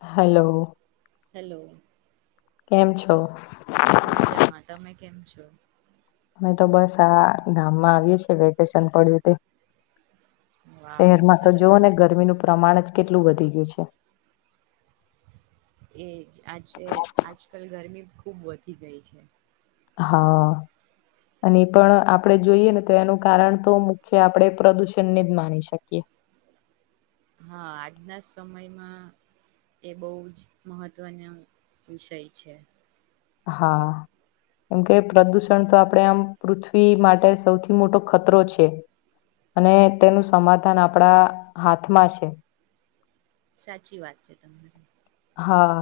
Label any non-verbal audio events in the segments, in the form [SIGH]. Hello. Hello. કેમ છો? તુ અ, મે તો બસ આ ગામમા આવીએ છીએ વેકેશન પડ્યું તે વાવ શહેરમા, તો સરસ જોવ ને વાત છે. ગરમીનું પ્રમાણ જ કેટલુ, વધી ગયુ છે. એજ, આજે આજકાલ ગરમી ખુબ, વધી ગઈ છે. [INAUDIBLE] અને પણ આપણે જોઈએને, તો એનું કારણ તો મુખ્ય આપણે પ્રદુષણને જ માની શકીએ. [INAUDIBLE] હા, આજના સમયમાં એ બહજ મહત્વનો વિષય છે. હા. કેમ કે પ્રદૂષણ તો આપણે આમ પૃથ્વી માટે સૌથી મોટો ખતરો છે. અને તેનું સમાધાન આપણા હાથમાં છે. સાચી વાત છે તમારી. હા,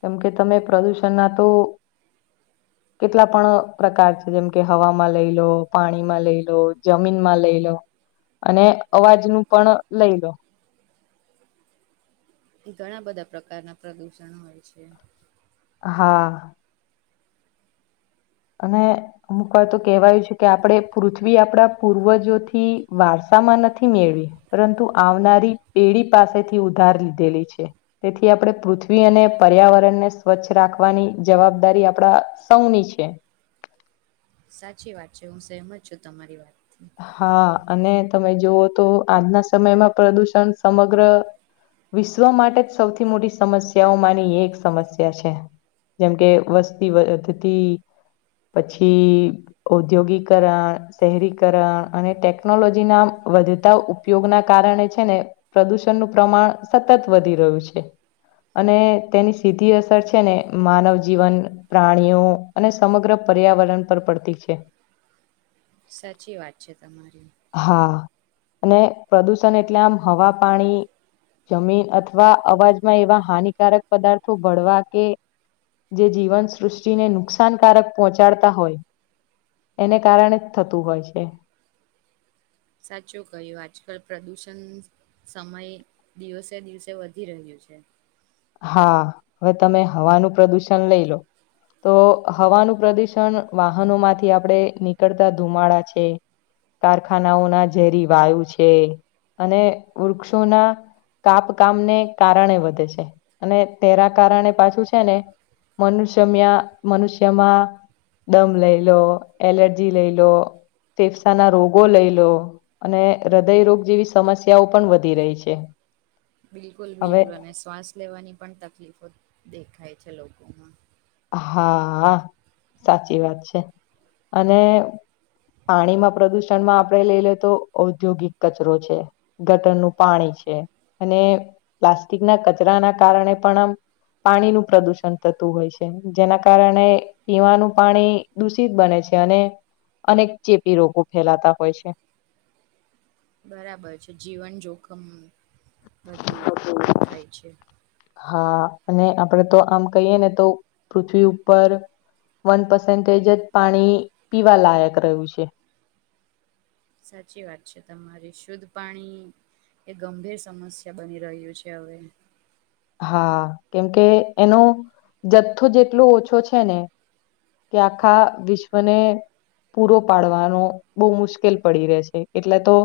કેમકે તમે પ્રદુષણના તો કેટલા પણ પ્રકાર છે. જેમ કે હવામાં લઈ લો, પાણીમાં લઈ લો, જમીનમાં લઈ લો અને અવાજનું પણ લઈ લો. ઈ ઘણા બધા પ્રકારના પ્રદુષણ હોય છે. હા. અને અમુક વાર તો કહેવાયું છે કે આપળે પૃથ્વી આપણા પૂર્વજોથી વારસ આમાં નથી મેળવી પરંતુ આવનારી પેઢી પાસેથી ઉધાર લીધેલી છે. તેથી આપળે પૃથ્વી અને પર્યાવરણ ને સ્વચ્છ રાખવાની જવાબદારી આપડા સૌની છે. સાચી વાત છે. હું સેહમત છું તમારી વાત હા, અને તમે જોવો તો આજના સમયમાં પ્રદુષણ સમગ્ર વિશ્વ માટે જ સૌથી મોટી સમસ્યાઓમાની એક સમસ્યા છે. જેમ કે વસ્તી વધતી પછી ઔદ્યોગીકરા શહેરી કરા અને ટેકનોલોજીના વધતા ઉપયોગના કારણે છે ને પ્રદુષણનું પ્રમાણ સતત વધી રહ્યું છે. અને તેની સીધી અસર છે ને માનવ જીવન, પ્રાણીઓ અને સમગ્ર પર્યાવરણ પર પડતી છે. સાચી વાત છે તમારી. હા, અને પ્રદુષણ એટલે આમ હવા પાણી જમીન અથવા અવાજમાં એવા હાનિકારક પદાર્થો ભળવા કે જે જીવનસૃષ્ટિને નુકસાનકારક પહોંચાડતા હોય એને કારણે જ થતું હોય છે. સાચું કહ્યું, આજકાલ પ્રદુષણ સમય દિવસે દિવસે વધી રહ્યું છે. હા, હવે તમે હવાનું પ્રદુષણ લઈ લો. તો હવાનું પ્રદુષણ વાહનો માંથી આપડે નીકળતા ધુમાડા છે, કારખાનાઓના ઝેરી વાયુ છે અને વૃક્ષોના કાપકામને કારણે વધે છે. અને તેરા કારણે પાછું છે ને મનુષ્યમ્યા મનુષ્યમાં દમ લઈ લો, એલર્જી લઈ લો ફેફસાના રોગો લઈ લો અને હૃદયરોગ જેવી સમસ્યાઓ પણ વધી રહી છે. બિલકુલ હવે બિલકુલ અને શ્વાસ લેવાની પણ તકલીફો દેખાય છે લોકોમાં. હા, સાચી વાત છે અને પાણીમાં પ્રદુષણમાં આપડે લઈ લે તો ઔદ્યોગિક કચરો છે, ગટરનું પાણી છે અને પ્લાસ્ટિકના કચરાના કારણે પણ આમ પાણીનું પ્રદુષણ થતું હોય છ. જેના કારણે પીવાનું પાણી દૂષિત બને છે અને અનેક ચેપી રોગો ફેલાતા હોય છે. બરાબર છે. જીવન જોખમ બધું દેખાય છે. હા અને આપડે તો આમ કઈયેને તો પૃથ્વી ઉપર વન પસન્ટેજ જ પાણી પીવા લાયક રહ્યું છે. સાચી વાત છે તમારી. શુદ્ધ પાણી એ ગંભીર સમસ્યા બની રહ્યું છે હવે. હા, કેમકે એનો જથ્થો જ એટલો ઓછો છે ને કે આખા વિશ્વને પૂરો પાડવાનો બૌ મુશ્કેલ પડી રેહ છે એટલે તો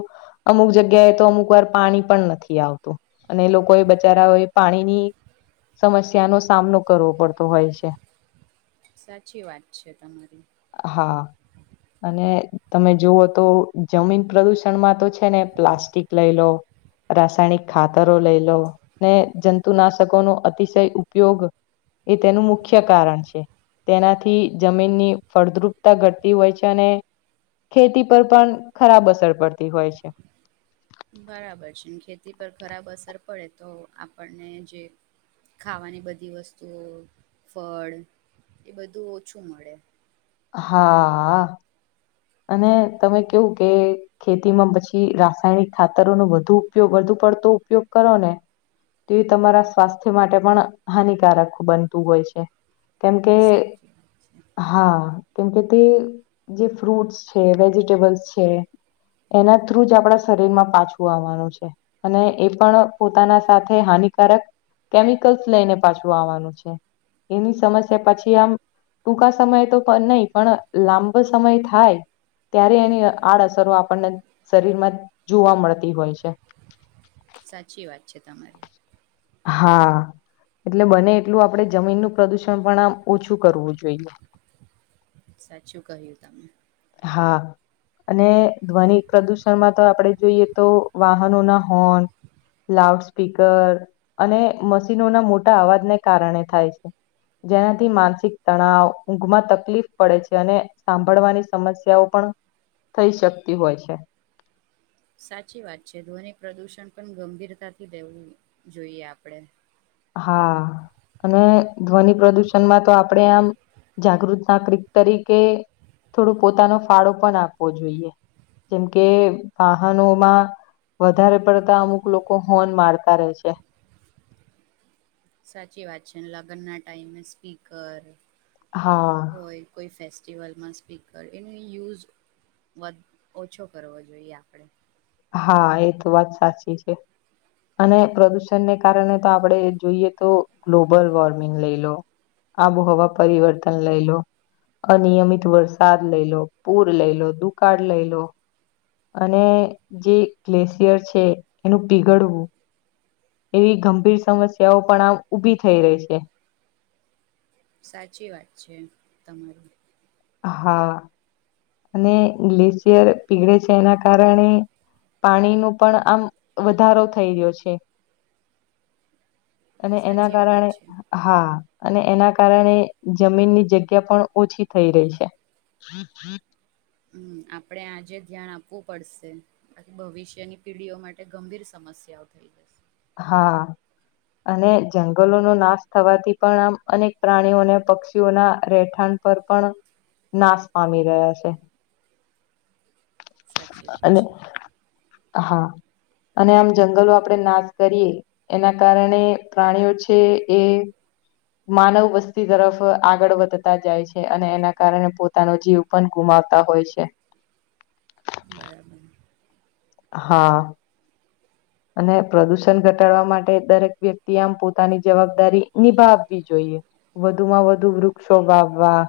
અમુક જગ્યાએ તો અમુક વાર પાણી પણ નથી આવતું અને લોકો એ બચારાઓએ પાણીની સમસ્યાનો સામનો કરવો પડતો હોય છે. સાચી વાત છે તમારી [INAUDIBLE] અને તમે જોવો તો જમીન પ્રદુષણમાં તો છે ને પ્લાસ્ટિક લઈ લો રાસાયણિક ખાતરો લઈ લો ને જંતુનાશકો નો અતિશય ઉપયોગ એ તેનું મુખ્ય કારણ છે. તેનાથી જમીનની ફળદ્રુપતા ઘટતી હોય છે અને ખેતી પર પણ ખરાબ અસર પડતી હોય છે. બરાબર છે ખેતી પર ખરાબ અસર પડે તો આપણને જે ખાવાની બધી વસ્તુઓ ફળ એ બધું ઓછું મળે. હા આ અને તમે કેવું કે ખેતીમાં પછી રાસાયણિક ખાતરોનો વધુ ઉપયોગ વધુ પડ તો ઉપયોગ કરો ને તે તમારા સ્વાસ્થ્ય માટે પણ હાનિકારક બનતું હોય છે. કેમકે સાચી વાત છે [INAUDIBLE] હા કેમકે તે જે ફ્રૂટ્સ છે, વેજીિટેબલ્સ છે, એના થ્રુજ આપણા શરીરમાં પાછું આવાનું છે અને એ પણ પોતાના સાથે હાન નિકારક કેમિકલ્સ લઈને પાછું આવાનું છે. એની સમસ્યા પછી આમ ટૂંકા સમય તો તો નઈ પણ લાંબો સમય થા થાય ત્યારે એનીઅ આડ અસરો આપણને શરીરમાં જોવા મળતી હોય છે. સાચી વાત છે તમારી હા એટલે બને એટલું આપણે જમીનનું પ્રદુષણ પણ આમ ઓછું કરવું જોઈએ. સાચું કહ્યું તમે હા અને ધ્વનિ પ્રદુષણમાં તો આપણે જોઈએ તો વાહનો ના હોર્ન લાઉડ સ્પીકર અને મશીનોના મોટા અવાજને કારણે થાય છે જેનાથી માનસિક તણાવ ઊંઘમાં તકલીફ પડે છે અને સાંભળવાની સમસ્યાઓ પણ થઈ શકતી હોય છે સાચી વાત છે ધ્વનિ પ્રદુષણ પણ ગંભીરતાથી લેવું જોઈએ આપડે હા અને ધ્વનિ પ્રદુષણ તો આપણે આમ જાગૃત ના કિક તરીકે થોડું પોતાનો ફાળો પણ આપવો જોઈએ જેમ કે વાહનોમાં વધારે પડતા અમુક લોકો હોન મારતા રહે છે સાચી વાત છે લગ્ન ના ટાઈમે સ્પીકર હા હોય કોઈ ફે ફેસ્ટિવલ સ્પીકર એનો યુઝ વધ ઓછો કરવો જોઈએ આપણે હા એ તો વાત સાચી છે અને પ્રદુષણને કારણે તો આપણે જોઈએ તો ગ્લોબલ વોર્મિંગ લઈ લો આબોહવા પરિવર્તન લઈ લો અનિયમિત વરસાદ લઈ લો પૂર લઈ લો દુકાળ લઈ લો અને જે ગ્લેશિયર છે એનું પીગળવું એવી ગંભીર સમસ્યાઓ પણ આમ ઊભી થઈ રહી છે સાચી વાત છે તમારી હા અને ગ્લેશિયર પીગળે છે એના કારણે પાણી નુ પણ આમ વધારો થઈ રહ્યો છે અને એના સાચી વાત કારણે છે હા અને એના કારણે જમીન ની જગ્યા પણ ઓછી થઈ, રહી છે. હમ, આપડે આજે ધ્યાન આપવું પડશે બાકી ભવિષ્યની પીઢીઓ માટે ગંભીર સમ સમસ્યાઓ થઈ, જશે હા અને જંગલો ન નાશ થવાથી. પણ આમ અનેક પ્રાણીઓ અને પક્ષીઓના રહેઠાણ પર પણ, નાશ પામી રહ્યા છે. સાચી વાત અને, છે હા અને આમ જંગલો આપણે નાશ, કરીએ એના કારણે પ્રાણીઓ છે, એ માનવ વસ્તી તરફ આગળ વધતા જાય છે, અને એના કારણે પોતાનો જીવ પણ ગુમા આવતા હોય છે. બાય આપબ હા અને પ્રદુષણ ઘટાડવા, માટે દરેક વ્યક્તિ આમ પોતાની જવાબદારી નિભાવવી જોઈએ વધુ માં વધુ વૃક્ષો, વાવવા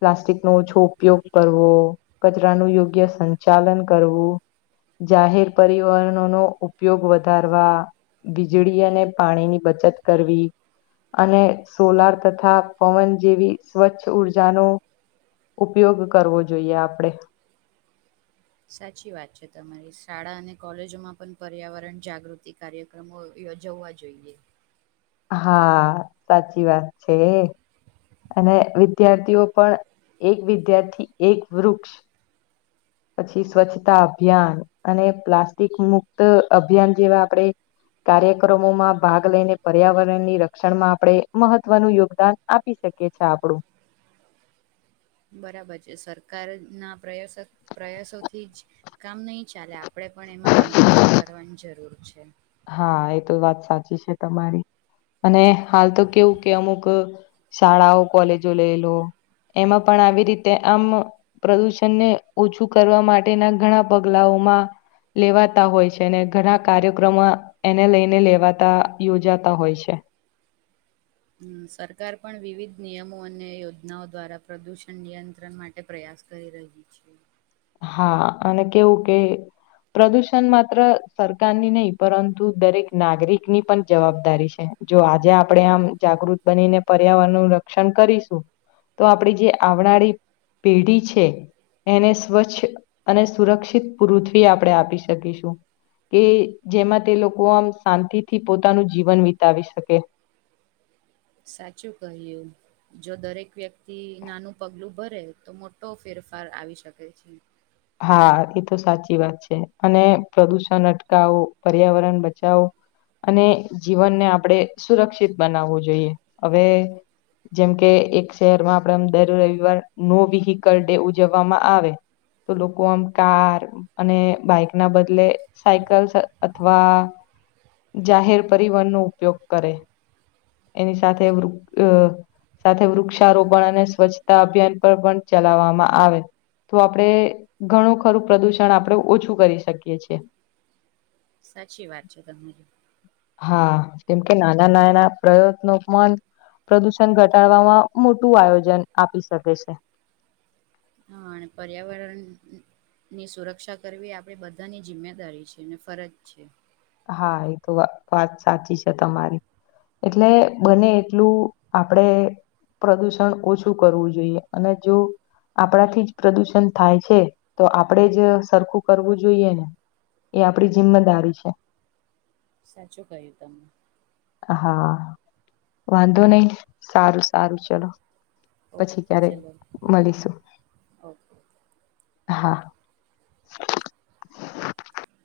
પ્લાસ્ટિક, નો ઓછો ઉપયોગ કરવો કચરાનું યોગ્ય સંચાલન કરવું જાહેર, પરિવહનો ન ઉપયોગ વધારવા વીજળી, અને પાણીની બચત કરવી અને સોલાર, તથા પવન જેવી સ્વચ્છ ઉર્જાનો ઉપયોગ કરવો જોઈએ, આપણે સાચી વાત છે, તમારી શાળા અને કોલેજોમાં પણ પર્યાવરણ જાગૃતિ કાર્યક્રમો, હો જવા, જોઈએ હા, સાચી વાત છે. અને વિદ્યાર્થીઓ, પણ એક વિદ્યાર્થી એક વૃક્ષ પછી સ્વચ્છતા, અભિયાન અને પ્લાસ્ટિક મુક્ત અભિયાન જેવા, આપણેે. કાર્યક્રમા, મા ભાગ લઈને પર્યાવરણની રક્ષણ મા આપણે મહત્વનું યોગદાન આપીશ શકે છે, આપડું બરાબર છે, સરકાર ના પ્રયાસ પ્રયાસોથી જ કામ નહી ચાલે આપ આપણે પણ એમા, કોન્ટ્રિબ્યુટ કરવાની જરૂર છે. હા, એ તો વાત સાચી છે. તમારી અને હ તો કેવું, કે અમુક શાળાઓ કોલેજો લઈ લો એમા, પણ આવી રીતે. આમ પ્રદુષણને ઓછુ, કરવા માટેના ઘણા પગલાઓ લેવાતા હોય, છે. ઘણા કાર્યક્રમો એને લઈને લેવાતા યોજાતા હોય, છે. હમ્મ સરકાર પણ વિવિધ નિયમો, અને યોજનાઓ દ્વારા પ્રદુષણ નિયંત્રણ માટે પ્રયાસ કરી ર છ. હા, અને કેવું કે પ્રદૂષણ માત્ર સરકારની નહી, પરંતુ દરેક નાગરિકની પણ જવાબદારી છે. જો આજે આપણેે, આમ જાગૃત બનીને પર્યાવરણ નુ રક્ષણ કરીશુ તો આપડી જે આવનારી પેઢી છે, એને સ્વચ્છ અને સુરક્ષિત પુૃથ્વી આપણે આપી શકીશુ કે જેમાં તે લોકો આમ શાંતિથી પોતાનું જીવન વિતાવી શકે [UNINTELLIGIBLE] સાચું કહય્યું, જો દરેક વ્યક્તિ નાનું પગલું ભરે તો મોટો ફેરફાર ફર આવી શકે છે. હા, એ તો સાચી વાત છે, અને પ્રદુષણ અટકાવો પર્યાવરણ બચાવો અને જીવનને આપણે સુરક્ષિત બનાવવુ, જોઈએ હવે જેમકે એક શહેરમાં આપડેમ દર રવિવાર, નો વેહકલ ડે ઉજવવામાં આવે તો લોકો આમ કાર અને બાઈક ના બદલે સાયકલ અથવા જાહેર પરિવહન, નો ઉપયોગ કરે એની સાથે વૃ સાથે વૃક્ષારોપણ અને સ્વચ્છતા, અભિયાન પર પણ ચલાવવામા આવે, તો આપણે ઘણું ખરું પ્રદુષણ આપણે ઓછું કરી શકીએ છેએ સાચી વાત છે તમરી હા કેમ કે નાના નાના પ્રયત્નો પણ પ્રદુષણ ઘટાડવામાં મોટું આયોજન આપી શકે છે હ પર્યાવરણ ની સુરક્ષા કરવી આપડી બધાની જિમ્મેદારી છે અને ફરજ છે હા એ તો વા વાત સાચી છે તમારી એટલે બને એટલું આપડે પ્રદુષણ ઓછું કરવું જોઈએ અને જો આપણાથી જ પ્રદુષણ થાય છે તો આપણેે જ સરખું કરવું જોઈએ ને એ આપડી જિમ્મેદારી છે સાચું કહ્યું તમે હા વાંધો નહી સારું સારું ચલો પછી ઓકે ક્યારે ચલો મળીશું ઓકે હા